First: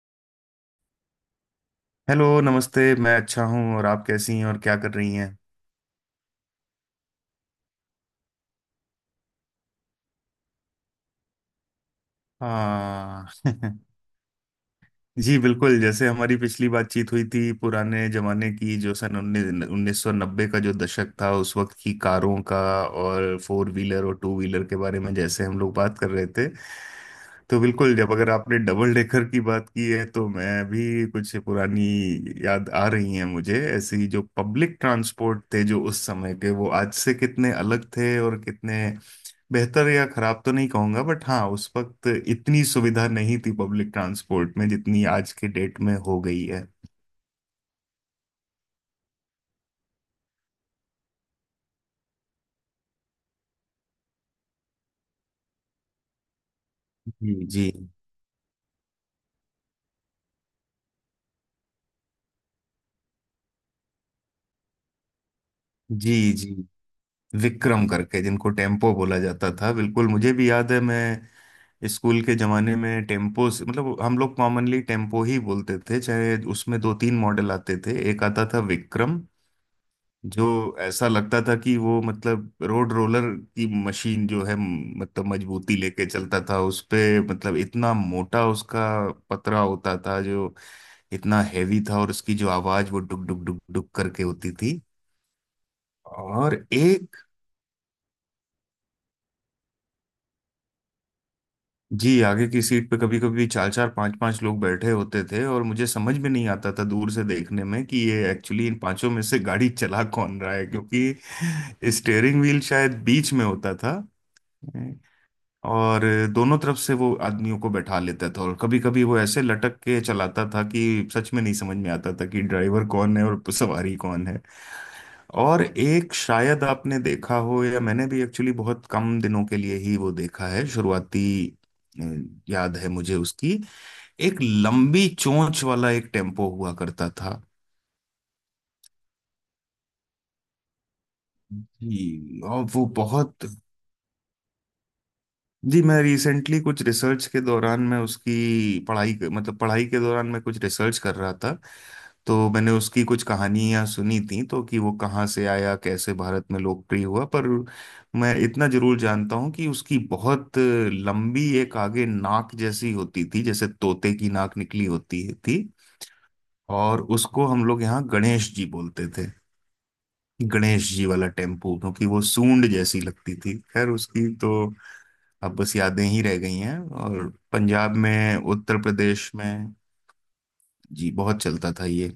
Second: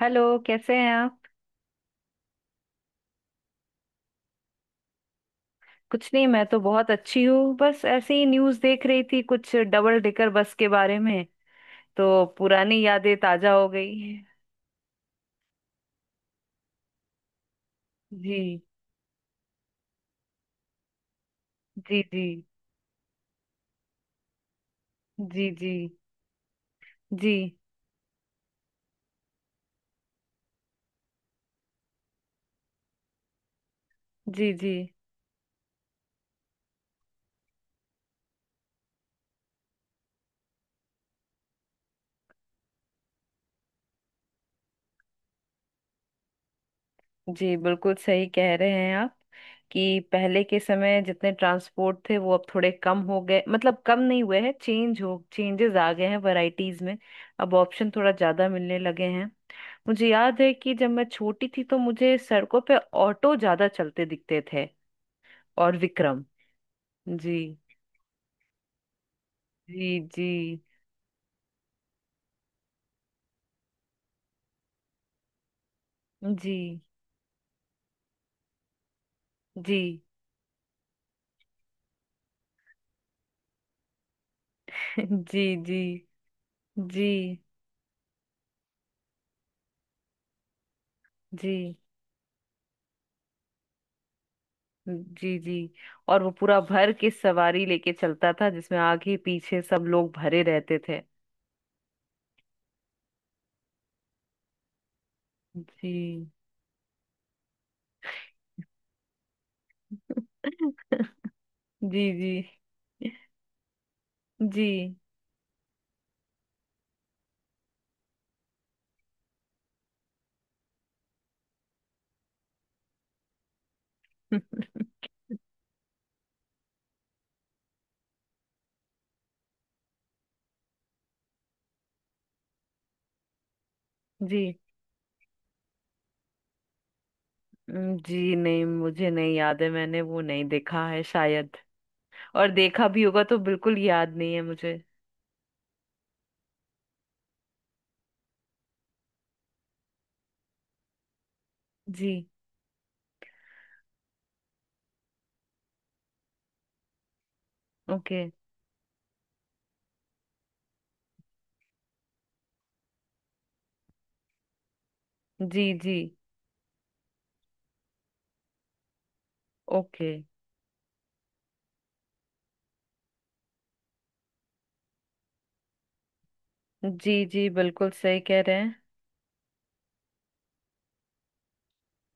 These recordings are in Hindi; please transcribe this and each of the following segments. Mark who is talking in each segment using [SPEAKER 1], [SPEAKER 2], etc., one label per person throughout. [SPEAKER 1] हेलो, कैसे हैं आप?
[SPEAKER 2] हेलो, नमस्ते। मैं अच्छा हूँ। और आप कैसी हैं और क्या कर रही हैं?
[SPEAKER 1] कुछ नहीं, मैं तो बहुत अच्छी हूँ। बस ऐसे ही न्यूज़ देख रही थी, कुछ डबल डेकर बस के बारे में। तो पुरानी यादें
[SPEAKER 2] हाँ।
[SPEAKER 1] ताजा हो गई।
[SPEAKER 2] जी, बिल्कुल। जैसे हमारी पिछली बातचीत हुई थी, पुराने
[SPEAKER 1] जी।
[SPEAKER 2] जमाने की, जो सन उन्नीस उन्नीस सौ नब्बे का जो दशक था, उस वक्त की
[SPEAKER 1] जी। जी।
[SPEAKER 2] कारों का और फोर व्हीलर और टू व्हीलर के बारे में जैसे
[SPEAKER 1] जी।
[SPEAKER 2] हम
[SPEAKER 1] जी।
[SPEAKER 2] लोग बात कर रहे थे।
[SPEAKER 1] जी।
[SPEAKER 2] तो बिल्कुल, जब अगर आपने डबल डेकर की बात की है तो मैं भी कुछ पुरानी याद आ रही है मुझे, ऐसी जो
[SPEAKER 1] जी। जी।
[SPEAKER 2] पब्लिक ट्रांसपोर्ट थे जो उस समय के, वो आज से कितने अलग थे और कितने बेहतर या खराब तो नहीं कहूंगा, बट हाँ उस वक्त इतनी सुविधा नहीं थी पब्लिक ट्रांसपोर्ट में जितनी आज के डेट में हो गई है।
[SPEAKER 1] जी बिल्कुल सही कह रहे हैं आप। कि पहले के समय जितने ट्रांसपोर्ट थे वो अब थोड़े कम हो गए, मतलब कम नहीं हुए हैं, चेंजेस आ गए हैं वैरायटीज में।
[SPEAKER 2] जी,
[SPEAKER 1] अब
[SPEAKER 2] जी,
[SPEAKER 1] ऑप्शन थोड़ा ज्यादा मिलने लगे हैं। मुझे याद है कि जब मैं छोटी थी तो मुझे सड़कों पे ऑटो ज्यादा चलते दिखते थे, और विक्रम।
[SPEAKER 2] जी, जी।
[SPEAKER 1] जी।
[SPEAKER 2] विक्रम करके जिनको टेम्पो बोला जाता था,
[SPEAKER 1] जी।
[SPEAKER 2] बिल्कुल
[SPEAKER 1] जी।
[SPEAKER 2] मुझे भी याद है। मैं स्कूल के जमाने में मतलब हम लोग कॉमनली टेम्पो ही बोलते थे। चाहे
[SPEAKER 1] जी।
[SPEAKER 2] उसमें दो तीन मॉडल आते थे, एक आता था विक्रम,
[SPEAKER 1] जी।
[SPEAKER 2] जो ऐसा लगता था कि वो मतलब रोड रोलर की मशीन जो है, मतलब
[SPEAKER 1] जी।
[SPEAKER 2] मजबूती
[SPEAKER 1] जी।
[SPEAKER 2] लेके चलता था उस पे,
[SPEAKER 1] जी।
[SPEAKER 2] मतलब इतना मोटा उसका पतरा होता था जो इतना
[SPEAKER 1] जी।
[SPEAKER 2] हैवी था, और उसकी जो आवाज वो डुक डुक डुक डुक करके होती थी।
[SPEAKER 1] जी। जी। और वो
[SPEAKER 2] और
[SPEAKER 1] पूरा भर के
[SPEAKER 2] एक,
[SPEAKER 1] सवारी लेके चलता था जिसमें आगे पीछे सब लोग भरे रहते थे।
[SPEAKER 2] जी। आगे की सीट पे कभी कभी चार चार पांच पांच लोग बैठे होते थे, और मुझे समझ में
[SPEAKER 1] जी।
[SPEAKER 2] नहीं आता था दूर से देखने में कि ये एक्चुअली इन पांचों में से गाड़ी चला कौन रहा है, क्योंकि
[SPEAKER 1] जी। जी।
[SPEAKER 2] स्टेयरिंग व्हील शायद बीच में होता था।
[SPEAKER 1] जी।
[SPEAKER 2] और दोनों तरफ से वो आदमियों को बैठा लेता था, और कभी कभी वो ऐसे लटक के चलाता था कि सच में नहीं समझ में आता था कि ड्राइवर कौन है और सवारी कौन है। और एक, शायद आपने देखा हो, या मैंने भी एक्चुअली बहुत कम दिनों के लिए ही वो देखा है शुरुआती। अ, याद है मुझे उसकी, एक
[SPEAKER 1] जी।
[SPEAKER 2] लंबी चोंच वाला एक टेम्पो हुआ करता था।
[SPEAKER 1] जी नहीं, मुझे नहीं याद है, मैंने वो नहीं देखा है शायद।
[SPEAKER 2] जी।
[SPEAKER 1] और
[SPEAKER 2] और वो
[SPEAKER 1] देखा भी होगा तो
[SPEAKER 2] बहुत,
[SPEAKER 1] बिल्कुल याद नहीं है मुझे।
[SPEAKER 2] जी। मैं रिसेंटली कुछ रिसर्च के दौरान, मैं उसकी पढ़ाई, मतलब पढ़ाई के दौरान मैं कुछ रिसर्च कर रहा था,
[SPEAKER 1] जी।
[SPEAKER 2] तो मैंने उसकी कुछ कहानियां सुनी थी तो, कि वो कहाँ से आया, कैसे भारत में लोकप्रिय हुआ, पर
[SPEAKER 1] ओके।
[SPEAKER 2] मैं इतना जरूर जानता हूँ कि उसकी बहुत लंबी एक आगे नाक जैसी होती थी, जैसे तोते की नाक निकली होती थी।
[SPEAKER 1] जी। जी।
[SPEAKER 2] और उसको हम लोग यहाँ गणेश जी बोलते थे।
[SPEAKER 1] ओके।
[SPEAKER 2] गणेश जी वाला टेम्पू, क्योंकि वो सूंड जैसी लगती थी। खैर, उसकी तो अब बस यादें ही रह गई हैं।
[SPEAKER 1] जी।
[SPEAKER 2] और
[SPEAKER 1] जी बिल्कुल
[SPEAKER 2] पंजाब
[SPEAKER 1] सही
[SPEAKER 2] में,
[SPEAKER 1] कह रहे हैं।
[SPEAKER 2] उत्तर प्रदेश में, जी, बहुत चलता था ये।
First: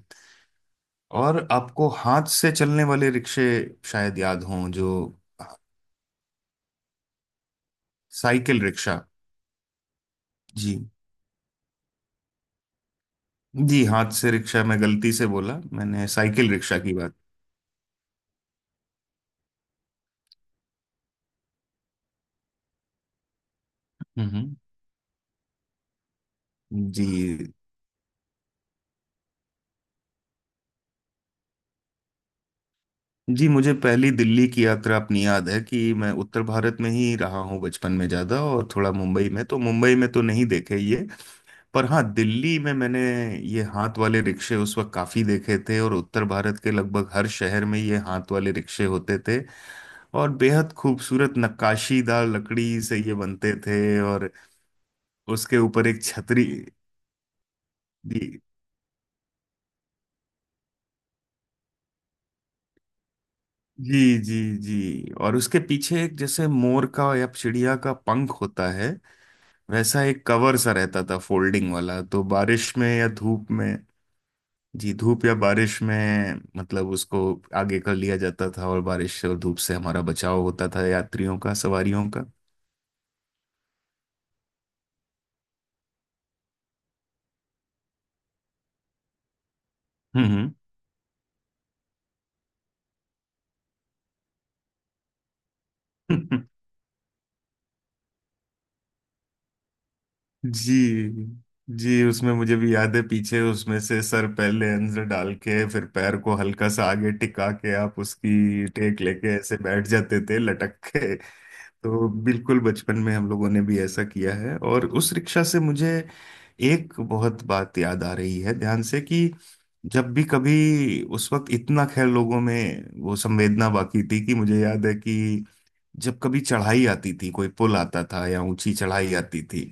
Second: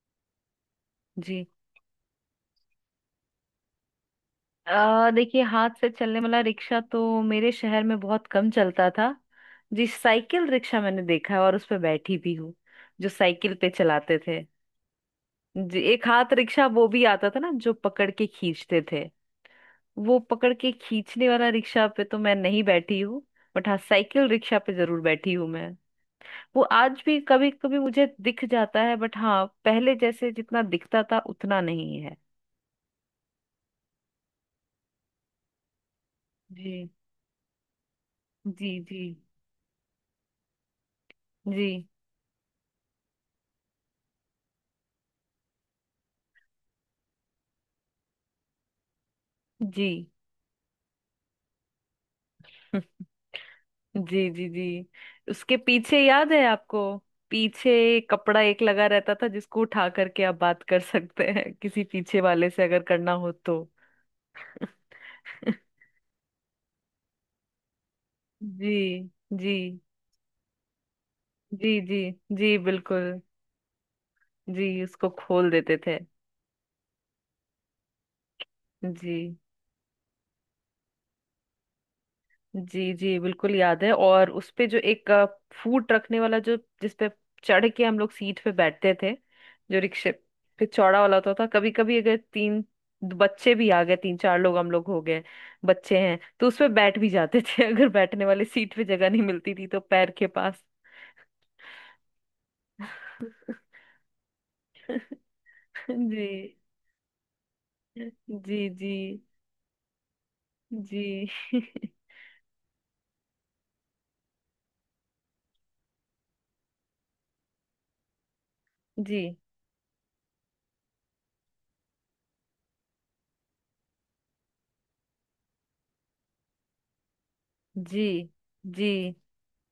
[SPEAKER 2] और
[SPEAKER 1] जी।
[SPEAKER 2] आपको हाथ से चलने वाले रिक्शे शायद याद हों जो,
[SPEAKER 1] आ देखिए, हाथ से चलने वाला रिक्शा तो मेरे शहर में बहुत कम
[SPEAKER 2] साइकिल
[SPEAKER 1] चलता
[SPEAKER 2] रिक्शा।
[SPEAKER 1] था। जी, साइकिल रिक्शा
[SPEAKER 2] जी,
[SPEAKER 1] मैंने देखा है, और उस पर बैठी भी हूँ। जो साइकिल पे
[SPEAKER 2] जी, हाथ
[SPEAKER 1] चलाते
[SPEAKER 2] से
[SPEAKER 1] थे।
[SPEAKER 2] रिक्शा मैं गलती से बोला,
[SPEAKER 1] जी, एक
[SPEAKER 2] मैंने
[SPEAKER 1] हाथ
[SPEAKER 2] साइकिल
[SPEAKER 1] रिक्शा
[SPEAKER 2] रिक्शा
[SPEAKER 1] वो
[SPEAKER 2] की
[SPEAKER 1] भी
[SPEAKER 2] बात।
[SPEAKER 1] आता था ना, जो पकड़ के खींचते थे। वो पकड़ के खींचने वाला रिक्शा पे तो मैं नहीं बैठी हूँ। बट हाँ, साइकिल
[SPEAKER 2] हम्म।
[SPEAKER 1] रिक्शा पे जरूर बैठी हूँ मैं। वो आज भी कभी
[SPEAKER 2] जी,
[SPEAKER 1] कभी मुझे दिख जाता है, बट हाँ, पहले जैसे जितना दिखता था उतना नहीं है।
[SPEAKER 2] जी, मुझे पहली दिल्ली की यात्रा अपनी याद है कि मैं उत्तर
[SPEAKER 1] जी।
[SPEAKER 2] भारत में ही रहा हूँ बचपन में ज़्यादा, और
[SPEAKER 1] जी।
[SPEAKER 2] थोड़ा
[SPEAKER 1] जी।
[SPEAKER 2] मुंबई में, तो मुंबई में तो नहीं देखे ये।
[SPEAKER 1] जी।
[SPEAKER 2] पर हाँ, दिल्ली में मैंने ये हाथ वाले रिक्शे उस वक्त काफी देखे थे, और उत्तर भारत के लगभग हर शहर में ये हाथ वाले रिक्शे होते थे।
[SPEAKER 1] जी।
[SPEAKER 2] और बेहद खूबसूरत नक्काशीदार लकड़ी से ये बनते थे।
[SPEAKER 1] जी।
[SPEAKER 2] और
[SPEAKER 1] जी। जी। उसके
[SPEAKER 2] उसके ऊपर
[SPEAKER 1] पीछे
[SPEAKER 2] एक
[SPEAKER 1] याद है
[SPEAKER 2] छतरी।
[SPEAKER 1] आपको, पीछे कपड़ा
[SPEAKER 2] जी,
[SPEAKER 1] एक लगा रहता था, जिसको उठा करके आप बात कर सकते हैं किसी पीछे वाले से अगर करना हो तो।
[SPEAKER 2] जी, जी, जी, और उसके पीछे एक जैसे मोर का या चिड़िया का पंख होता
[SPEAKER 1] जी।
[SPEAKER 2] है,
[SPEAKER 1] जी।
[SPEAKER 2] वैसा एक कवर सा रहता था
[SPEAKER 1] जी।
[SPEAKER 2] फोल्डिंग
[SPEAKER 1] जी।
[SPEAKER 2] वाला, तो
[SPEAKER 1] जी
[SPEAKER 2] बारिश में या
[SPEAKER 1] बिल्कुल।
[SPEAKER 2] धूप में,
[SPEAKER 1] जी,
[SPEAKER 2] जी,
[SPEAKER 1] उसको
[SPEAKER 2] धूप या
[SPEAKER 1] खोल देते
[SPEAKER 2] बारिश
[SPEAKER 1] थे।
[SPEAKER 2] में मतलब उसको आगे कर लिया जाता था, और
[SPEAKER 1] जी।
[SPEAKER 2] बारिश और धूप से हमारा बचाव होता था, यात्रियों का, सवारियों का।
[SPEAKER 1] जी। जी बिल्कुल याद है। और उस पे जो एक फूट रखने वाला जो, जिस पे चढ़ के हम लोग सीट पे बैठते थे, जो रिक्शे
[SPEAKER 2] हम्म।
[SPEAKER 1] पे चौड़ा वाला होता था। कभी कभी अगर तीन बच्चे भी आ गए, तीन चार लोग हम लोग हो गए, बच्चे हैं
[SPEAKER 2] हम्म।
[SPEAKER 1] तो उस पे बैठ भी जाते थे। अगर बैठने वाली सीट पे जगह नहीं मिलती थी तो पैर के पास।
[SPEAKER 2] जी, जी, उसमें मुझे भी याद है पीछे उसमें से सर पहले अंदर डाल के फिर पैर
[SPEAKER 1] जी।
[SPEAKER 2] को हल्का सा आगे टिका के आप उसकी
[SPEAKER 1] जी। जी।
[SPEAKER 2] टेक लेके ऐसे बैठ जाते थे लटक
[SPEAKER 1] जी।
[SPEAKER 2] के। तो बिल्कुल बचपन में हम लोगों ने भी ऐसा किया है। और उस रिक्शा से मुझे एक बहुत बात याद आ रही है ध्यान से,
[SPEAKER 1] जी।
[SPEAKER 2] कि जब भी कभी उस वक्त इतना, खैर, लोगों में वो संवेदना बाकी थी कि मुझे याद है कि जब कभी चढ़ाई आती थी, कोई पुल आता
[SPEAKER 1] जी।
[SPEAKER 2] था या ऊंची
[SPEAKER 1] जी।
[SPEAKER 2] चढ़ाई आती थी,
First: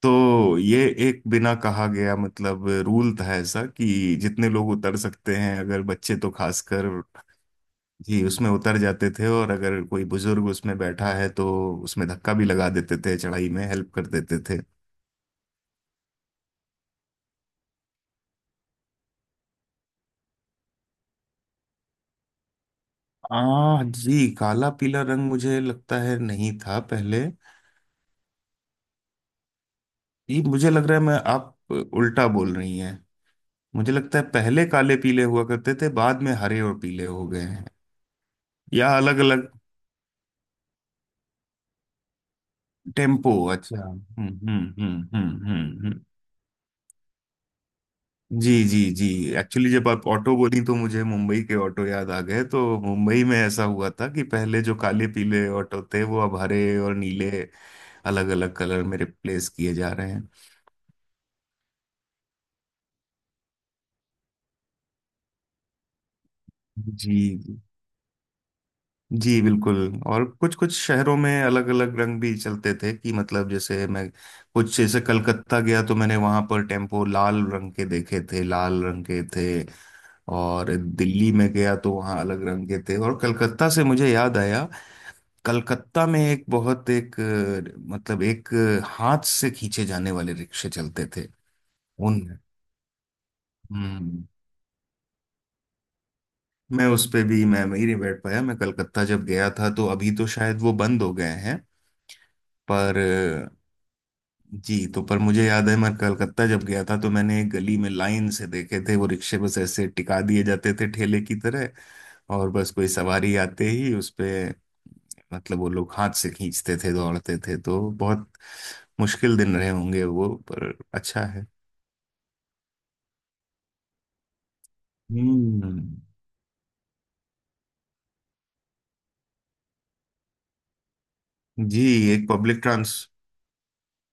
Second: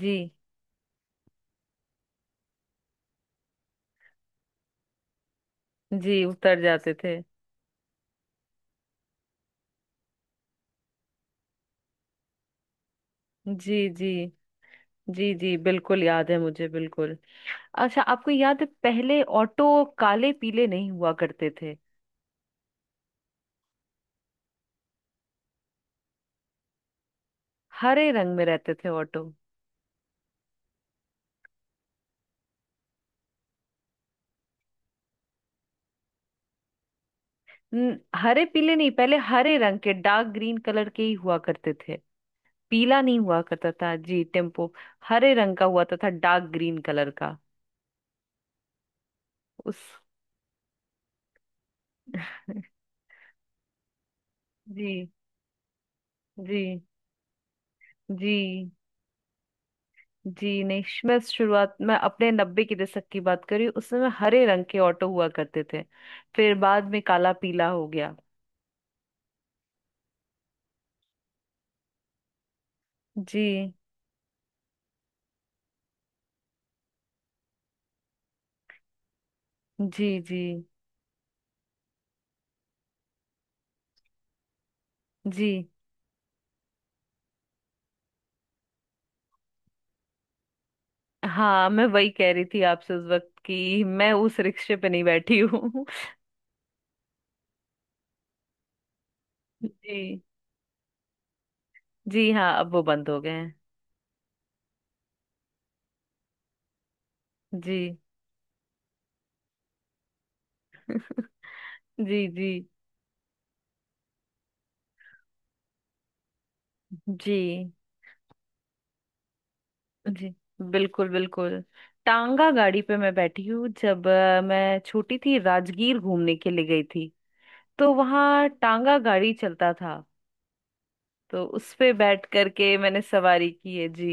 [SPEAKER 1] जी।
[SPEAKER 2] तो ये एक बिना कहा गया मतलब रूल था ऐसा, कि जितने लोग उतर सकते हैं, अगर बच्चे
[SPEAKER 1] जी
[SPEAKER 2] तो
[SPEAKER 1] उतर
[SPEAKER 2] खासकर,
[SPEAKER 1] जाते थे।
[SPEAKER 2] जी, उसमें उतर जाते थे। और अगर कोई बुजुर्ग उसमें बैठा है तो उसमें धक्का भी लगा देते थे, चढ़ाई में
[SPEAKER 1] जी।
[SPEAKER 2] हेल्प कर
[SPEAKER 1] जी।
[SPEAKER 2] देते थे।
[SPEAKER 1] जी। जी बिल्कुल याद है मुझे, बिल्कुल। अच्छा, आपको याद है पहले ऑटो काले पीले नहीं हुआ करते थे?
[SPEAKER 2] आ, जी, काला पीला रंग मुझे लगता है नहीं था पहले।
[SPEAKER 1] हरे रंग में रहते थे ऑटो।
[SPEAKER 2] ये मुझे लग रहा है मैं, आप उल्टा बोल रही हैं। मुझे लगता है पहले काले पीले हुआ करते थे, बाद में हरे और पीले हो गए हैं,
[SPEAKER 1] हरे पीले नहीं,
[SPEAKER 2] या
[SPEAKER 1] पहले
[SPEAKER 2] अलग अलग।
[SPEAKER 1] हरे रंग के, डार्क ग्रीन कलर के ही हुआ करते थे। पीला नहीं
[SPEAKER 2] टेम्पो,
[SPEAKER 1] हुआ करता
[SPEAKER 2] अच्छा,
[SPEAKER 1] था जी
[SPEAKER 2] हम्म, हम्म,
[SPEAKER 1] टेम्पो।
[SPEAKER 2] हम्म,
[SPEAKER 1] हरे रंग का हुआ
[SPEAKER 2] हम्म,
[SPEAKER 1] तो
[SPEAKER 2] हम्म।
[SPEAKER 1] था, डार्क ग्रीन कलर का।
[SPEAKER 2] जी, जी, जी, एक्चुअली
[SPEAKER 1] उस।
[SPEAKER 2] जब आप ऑटो बोली तो मुझे मुंबई के ऑटो याद आ गए, तो मुंबई में ऐसा हुआ था कि पहले जो काले
[SPEAKER 1] जी।
[SPEAKER 2] पीले ऑटो थे वो अब
[SPEAKER 1] जी।
[SPEAKER 2] हरे और नीले अलग अलग
[SPEAKER 1] जी।
[SPEAKER 2] कलर में रिप्लेस किए जा रहे हैं।
[SPEAKER 1] जी नहीं, मैं शुरुआत में अपने 90 की दशक की बात करी। उस समय हरे रंग के ऑटो हुआ करते थे, फिर बाद में
[SPEAKER 2] जी,
[SPEAKER 1] काला
[SPEAKER 2] जी,
[SPEAKER 1] पीला हो गया।
[SPEAKER 2] जी, बिल्कुल। और कुछ कुछ शहरों में अलग अलग रंग भी चलते थे कि मतलब,
[SPEAKER 1] जी।
[SPEAKER 2] जैसे मैं कुछ, जैसे कलकत्ता गया तो मैंने वहां पर टेम्पो लाल रंग के देखे थे, लाल रंग के थे।
[SPEAKER 1] जी। जी।
[SPEAKER 2] और दिल्ली में गया तो वहाँ अलग रंग के थे, और कलकत्ता से मुझे याद आया,
[SPEAKER 1] जी।
[SPEAKER 2] कलकत्ता में एक बहुत एक मतलब एक हाथ से खींचे जाने वाले रिक्शे चलते थे।
[SPEAKER 1] हाँ, मैं वही
[SPEAKER 2] उन।
[SPEAKER 1] कह रही थी आपसे उस वक्त, कि मैं
[SPEAKER 2] हम्म।
[SPEAKER 1] उस रिक्शे पे नहीं बैठी हूँ।
[SPEAKER 2] मैं उस पे भी मैं ही नहीं बैठ पाया, मैं कलकत्ता जब गया था, तो अभी
[SPEAKER 1] जी।
[SPEAKER 2] तो शायद वो बंद हो गए हैं।
[SPEAKER 1] जी हाँ, अब वो
[SPEAKER 2] पर
[SPEAKER 1] बंद हो गए हैं।
[SPEAKER 2] अ, जी तो, पर मुझे याद है मैं कलकत्ता जब गया था तो मैंने एक गली
[SPEAKER 1] जी।
[SPEAKER 2] में लाइन से देखे थे वो रिक्शे, बस ऐसे टिका दिए जाते थे ठेले की तरह।
[SPEAKER 1] जी। जी।
[SPEAKER 2] और बस कोई सवारी आते ही उस पे, मतलब वो लोग हाथ से खींचते थे, दौड़ते थे,
[SPEAKER 1] जी।
[SPEAKER 2] तो बहुत मुश्किल दिन रहे होंगे
[SPEAKER 1] जी
[SPEAKER 2] वो, पर
[SPEAKER 1] बिल्कुल,
[SPEAKER 2] अच्छा है।
[SPEAKER 1] बिल्कुल। टांगा गाड़ी पे मैं बैठी हूँ, जब मैं छोटी थी
[SPEAKER 2] हम्म।
[SPEAKER 1] राजगीर घूमने के लिए गई थी। तो वहाँ टांगा गाड़ी चलता था। तो उस
[SPEAKER 2] जी।
[SPEAKER 1] पे बैठ
[SPEAKER 2] एक पब्लिक
[SPEAKER 1] करके
[SPEAKER 2] ट्रांस,
[SPEAKER 1] मैंने सवारी की है जी।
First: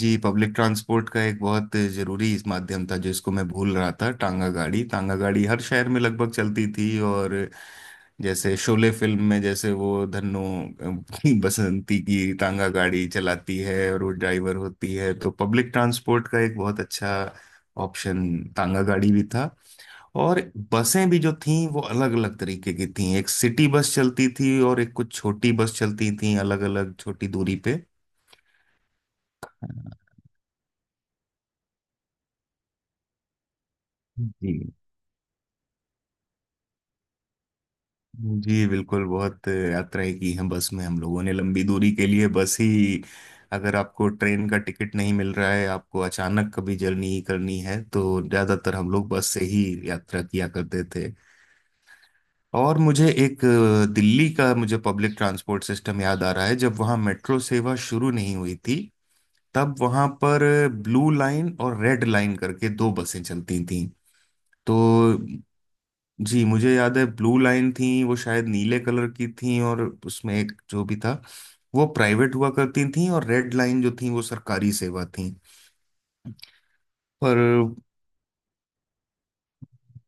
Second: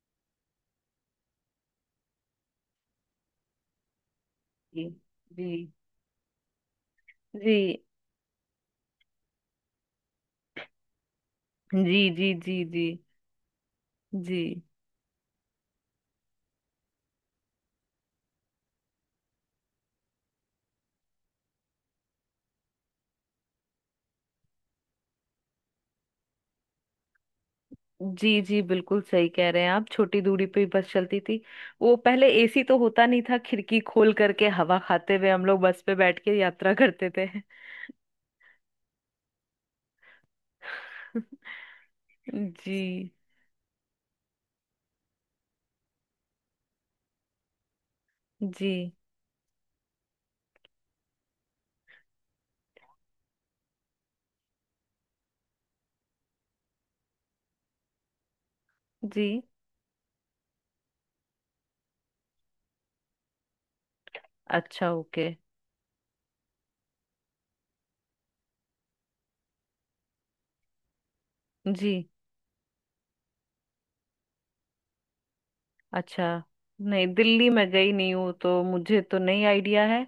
[SPEAKER 2] जी, पब्लिक ट्रांसपोर्ट का एक बहुत जरूरी इस माध्यम था जिसको मैं भूल रहा था, टांगा गाड़ी।
[SPEAKER 1] जी।
[SPEAKER 2] टांगा गाड़ी
[SPEAKER 1] जी।
[SPEAKER 2] हर शहर में लगभग चलती थी। और
[SPEAKER 1] जी।
[SPEAKER 2] जैसे शोले फिल्म में जैसे वो धन्नो
[SPEAKER 1] जी।
[SPEAKER 2] बसंती
[SPEAKER 1] जी।
[SPEAKER 2] की
[SPEAKER 1] जी।
[SPEAKER 2] टांगा
[SPEAKER 1] जी।
[SPEAKER 2] गाड़ी चलाती है और वो ड्राइवर
[SPEAKER 1] जी।
[SPEAKER 2] होती है, तो पब्लिक ट्रांसपोर्ट का एक बहुत अच्छा ऑप्शन टांगा गाड़ी भी था। और बसें भी जो थीं वो अलग अलग तरीके की थीं, एक सिटी बस चलती थी और एक कुछ छोटी बस चलती थी अलग अलग छोटी दूरी पे।
[SPEAKER 1] जी। जी बिल्कुल सही कह रहे हैं
[SPEAKER 2] हाँ,
[SPEAKER 1] आप, छोटी दूरी पे ही बस चलती थी। वो पहले एसी तो होता नहीं था, खिड़की खोल करके
[SPEAKER 2] जी,
[SPEAKER 1] हवा खाते हुए हम लोग बस पे बैठ के यात्रा करते थे।
[SPEAKER 2] जी, बिल्कुल, बहुत यात्राएं की हैं बस में हम लोगों ने, लंबी दूरी के लिए बस ही,
[SPEAKER 1] जी।
[SPEAKER 2] अगर आपको ट्रेन का टिकट नहीं मिल रहा है, आपको अचानक कभी जर्नी करनी है तो
[SPEAKER 1] जी।
[SPEAKER 2] ज्यादातर हम लोग बस से ही यात्रा किया करते थे। और मुझे एक दिल्ली का मुझे पब्लिक ट्रांसपोर्ट सिस्टम याद आ रहा है, जब वहाँ मेट्रो सेवा शुरू नहीं हुई थी,
[SPEAKER 1] जी।
[SPEAKER 2] तब वहां पर ब्लू लाइन और रेड लाइन करके दो बसें चलती थीं। तो
[SPEAKER 1] अच्छा, ओके।
[SPEAKER 2] जी मुझे याद है, ब्लू लाइन थी वो शायद नीले कलर की थी, और उसमें एक जो भी था वो
[SPEAKER 1] जी।
[SPEAKER 2] प्राइवेट हुआ करती थी, और रेड लाइन जो थी वो सरकारी सेवा थी।
[SPEAKER 1] अच्छा, नहीं,
[SPEAKER 2] पर
[SPEAKER 1] दिल्ली में गई नहीं हूँ तो मुझे तो नहीं आइडिया है।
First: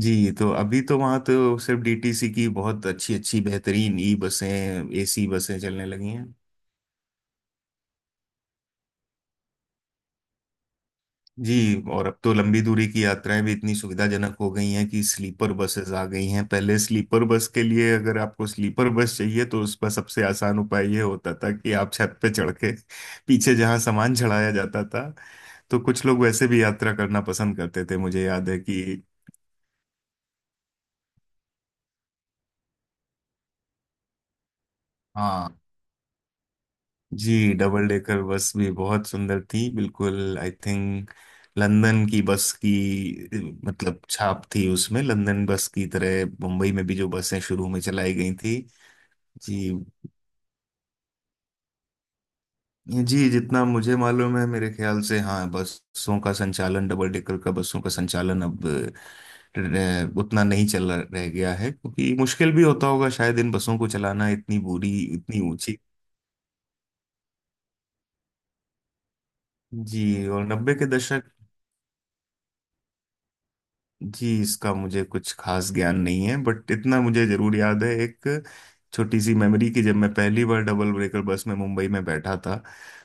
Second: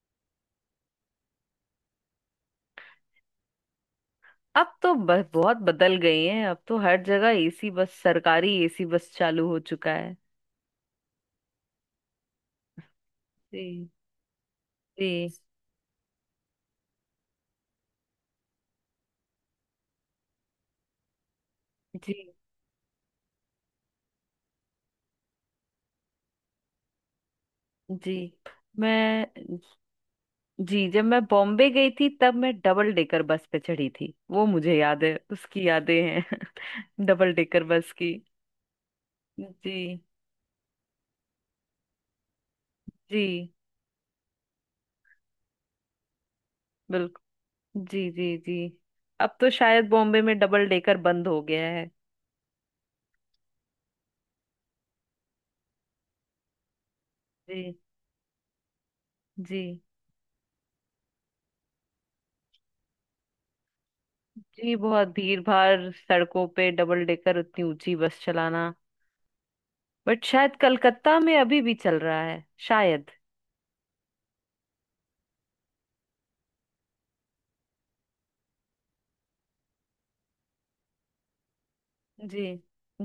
[SPEAKER 2] जी तो, अभी तो वहां तो सिर्फ डीटीसी की बहुत अच्छी अच्छी बेहतरीन ई बसें,
[SPEAKER 1] अब तो
[SPEAKER 2] एसी
[SPEAKER 1] बहुत
[SPEAKER 2] बसें चलने
[SPEAKER 1] बदल
[SPEAKER 2] लगी
[SPEAKER 1] गई
[SPEAKER 2] हैं।
[SPEAKER 1] हैं, अब तो हर जगह एसी बस, सरकारी एसी बस चालू हो चुका है।
[SPEAKER 2] जी, और अब तो लंबी दूरी की यात्राएं भी इतनी
[SPEAKER 1] जी।
[SPEAKER 2] सुविधाजनक हो गई हैं कि
[SPEAKER 1] जी।
[SPEAKER 2] स्लीपर बसेस आ गई हैं। पहले स्लीपर बस के लिए, अगर आपको स्लीपर बस चाहिए तो उसका सबसे आसान उपाय ये होता था कि आप
[SPEAKER 1] जी।
[SPEAKER 2] छत पे चढ़ के पीछे जहां सामान चढ़ाया जाता था, तो कुछ लोग वैसे भी यात्रा करना पसंद करते थे,
[SPEAKER 1] जी।
[SPEAKER 2] मुझे याद है कि
[SPEAKER 1] मैं। जी, जब मैं बॉम्बे गई थी तब मैं डबल डेकर बस पे चढ़ी थी, वो मुझे याद है,
[SPEAKER 2] हाँ,
[SPEAKER 1] उसकी यादें हैं। डबल
[SPEAKER 2] जी,
[SPEAKER 1] डेकर
[SPEAKER 2] डबल
[SPEAKER 1] बस की।
[SPEAKER 2] डेकर बस भी बहुत सुंदर थी
[SPEAKER 1] जी।
[SPEAKER 2] बिल्कुल। आई थिंक लंदन की बस की
[SPEAKER 1] जी
[SPEAKER 2] मतलब छाप थी उसमें, लंदन बस की तरह मुंबई में भी जो बसें
[SPEAKER 1] बिल्कुल।
[SPEAKER 2] शुरू में
[SPEAKER 1] जी।
[SPEAKER 2] चलाई गई
[SPEAKER 1] जी। जी।
[SPEAKER 2] थी।
[SPEAKER 1] अब तो
[SPEAKER 2] जी,
[SPEAKER 1] शायद बॉम्बे में डबल डेकर बंद हो गया है।
[SPEAKER 2] जी, जितना मुझे मालूम है, मेरे ख्याल से हाँ, बसों का संचालन, डबल डेकर का
[SPEAKER 1] जी।
[SPEAKER 2] बसों का संचालन अब
[SPEAKER 1] जी।
[SPEAKER 2] उतना नहीं चल रह गया है, क्योंकि मुश्किल भी होता होगा शायद इन बसों को चलाना, इतनी
[SPEAKER 1] जी,
[SPEAKER 2] बुरी,
[SPEAKER 1] बहुत भीड़
[SPEAKER 2] इतनी ऊंची।
[SPEAKER 1] भाड़ सड़कों पे डबल डेकर उतनी ऊंची बस चलाना।
[SPEAKER 2] जी,
[SPEAKER 1] बट
[SPEAKER 2] और
[SPEAKER 1] शायद
[SPEAKER 2] 90 के
[SPEAKER 1] कलकत्ता
[SPEAKER 2] दशक,
[SPEAKER 1] में अभी भी चल रहा है शायद।
[SPEAKER 2] जी, इसका मुझे कुछ खास ज्ञान नहीं है, बट इतना मुझे जरूर याद है एक छोटी सी मेमोरी, कि जब मैं पहली बार डबल ब्रेकर बस में मुंबई में बैठा
[SPEAKER 1] जी।
[SPEAKER 2] था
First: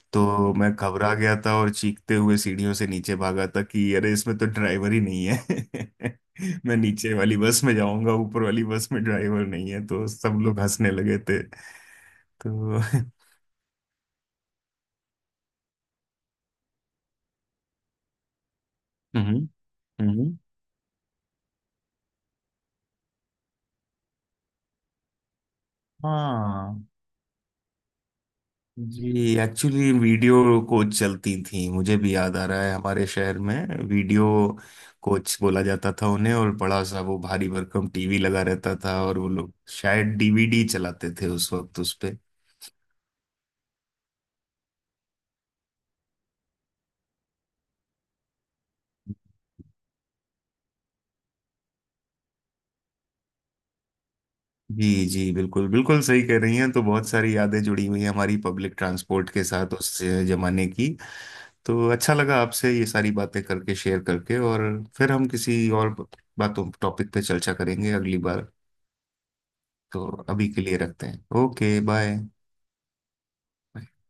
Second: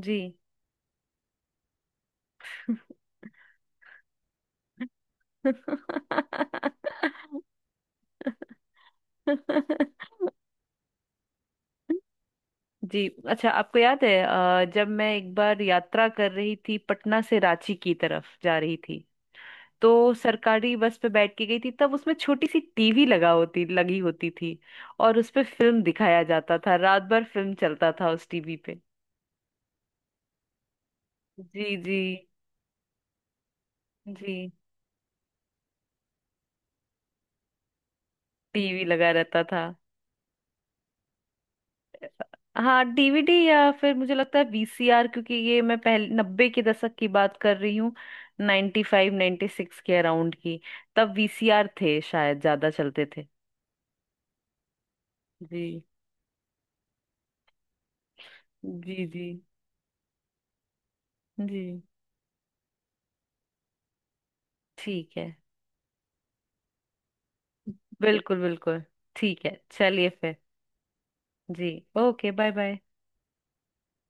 [SPEAKER 1] जी।
[SPEAKER 2] तो मैं घबरा गया था, और चीखते हुए सीढ़ियों से नीचे भागा था कि अरे, इसमें तो ड्राइवर ही नहीं है। मैं नीचे वाली बस में जाऊंगा, ऊपर वाली बस में ड्राइवर नहीं है, तो सब लोग हंसने लगे थे। तो
[SPEAKER 1] जी। अच्छा, आपको याद है जब मैं एक बार यात्रा कर रही थी, पटना से रांची की तरफ जा रही थी?
[SPEAKER 2] हम्म।
[SPEAKER 1] तो
[SPEAKER 2] हम्म।
[SPEAKER 1] सरकारी बस पे बैठ के गई थी, तब उसमें छोटी सी टीवी लगा होती लगी होती थी। और उस पे फिल्म दिखाया जाता था,
[SPEAKER 2] हाँ,
[SPEAKER 1] रात भर फिल्म चलता था उस टीवी पे।
[SPEAKER 2] जी, एक्चुअली वीडियो कोच चलती थी,
[SPEAKER 1] जी।
[SPEAKER 2] मुझे
[SPEAKER 1] जी।
[SPEAKER 2] भी याद आ रहा है हमारे शहर में, वीडियो
[SPEAKER 1] जी।
[SPEAKER 2] कोच बोला जाता था उन्हें, और बड़ा सा वो भारी भरकम टीवी लगा रहता
[SPEAKER 1] टीवी
[SPEAKER 2] था
[SPEAKER 1] लगा
[SPEAKER 2] और वो
[SPEAKER 1] रहता
[SPEAKER 2] लोग
[SPEAKER 1] था।
[SPEAKER 2] शायद डीवीडी चलाते थे उस वक्त उस पे।
[SPEAKER 1] हाँ, डीवीडी, या फिर मुझे लगता है वीसीआर, क्योंकि ये मैं पहले 90 के दशक की बात कर रही हूँ। 95 96 के अराउंड की। तब वीसीआर थे शायद ज्यादा चलते थे।
[SPEAKER 2] जी, जी, बिल्कुल
[SPEAKER 1] जी।
[SPEAKER 2] बिल्कुल सही कह रही हैं, तो बहुत सारी यादें जुड़ी हुई हैं हमारी पब्लिक
[SPEAKER 1] जी। जी।
[SPEAKER 2] ट्रांसपोर्ट के साथ उस जमाने की।
[SPEAKER 1] जी।
[SPEAKER 2] तो अच्छा लगा आपसे ये सारी बातें करके, शेयर करके, और फिर
[SPEAKER 1] ठीक
[SPEAKER 2] हम
[SPEAKER 1] है।
[SPEAKER 2] किसी और बातों, टॉपिक पे चर्चा करेंगे अगली
[SPEAKER 1] बिल्कुल,
[SPEAKER 2] बार।
[SPEAKER 1] बिल्कुल। ठीक है,
[SPEAKER 2] तो
[SPEAKER 1] चलिए फिर।
[SPEAKER 2] अभी के लिए रखते हैं,
[SPEAKER 1] जी।
[SPEAKER 2] Okay, bye.
[SPEAKER 1] Okay, bye bye.
[SPEAKER 2] हम्म।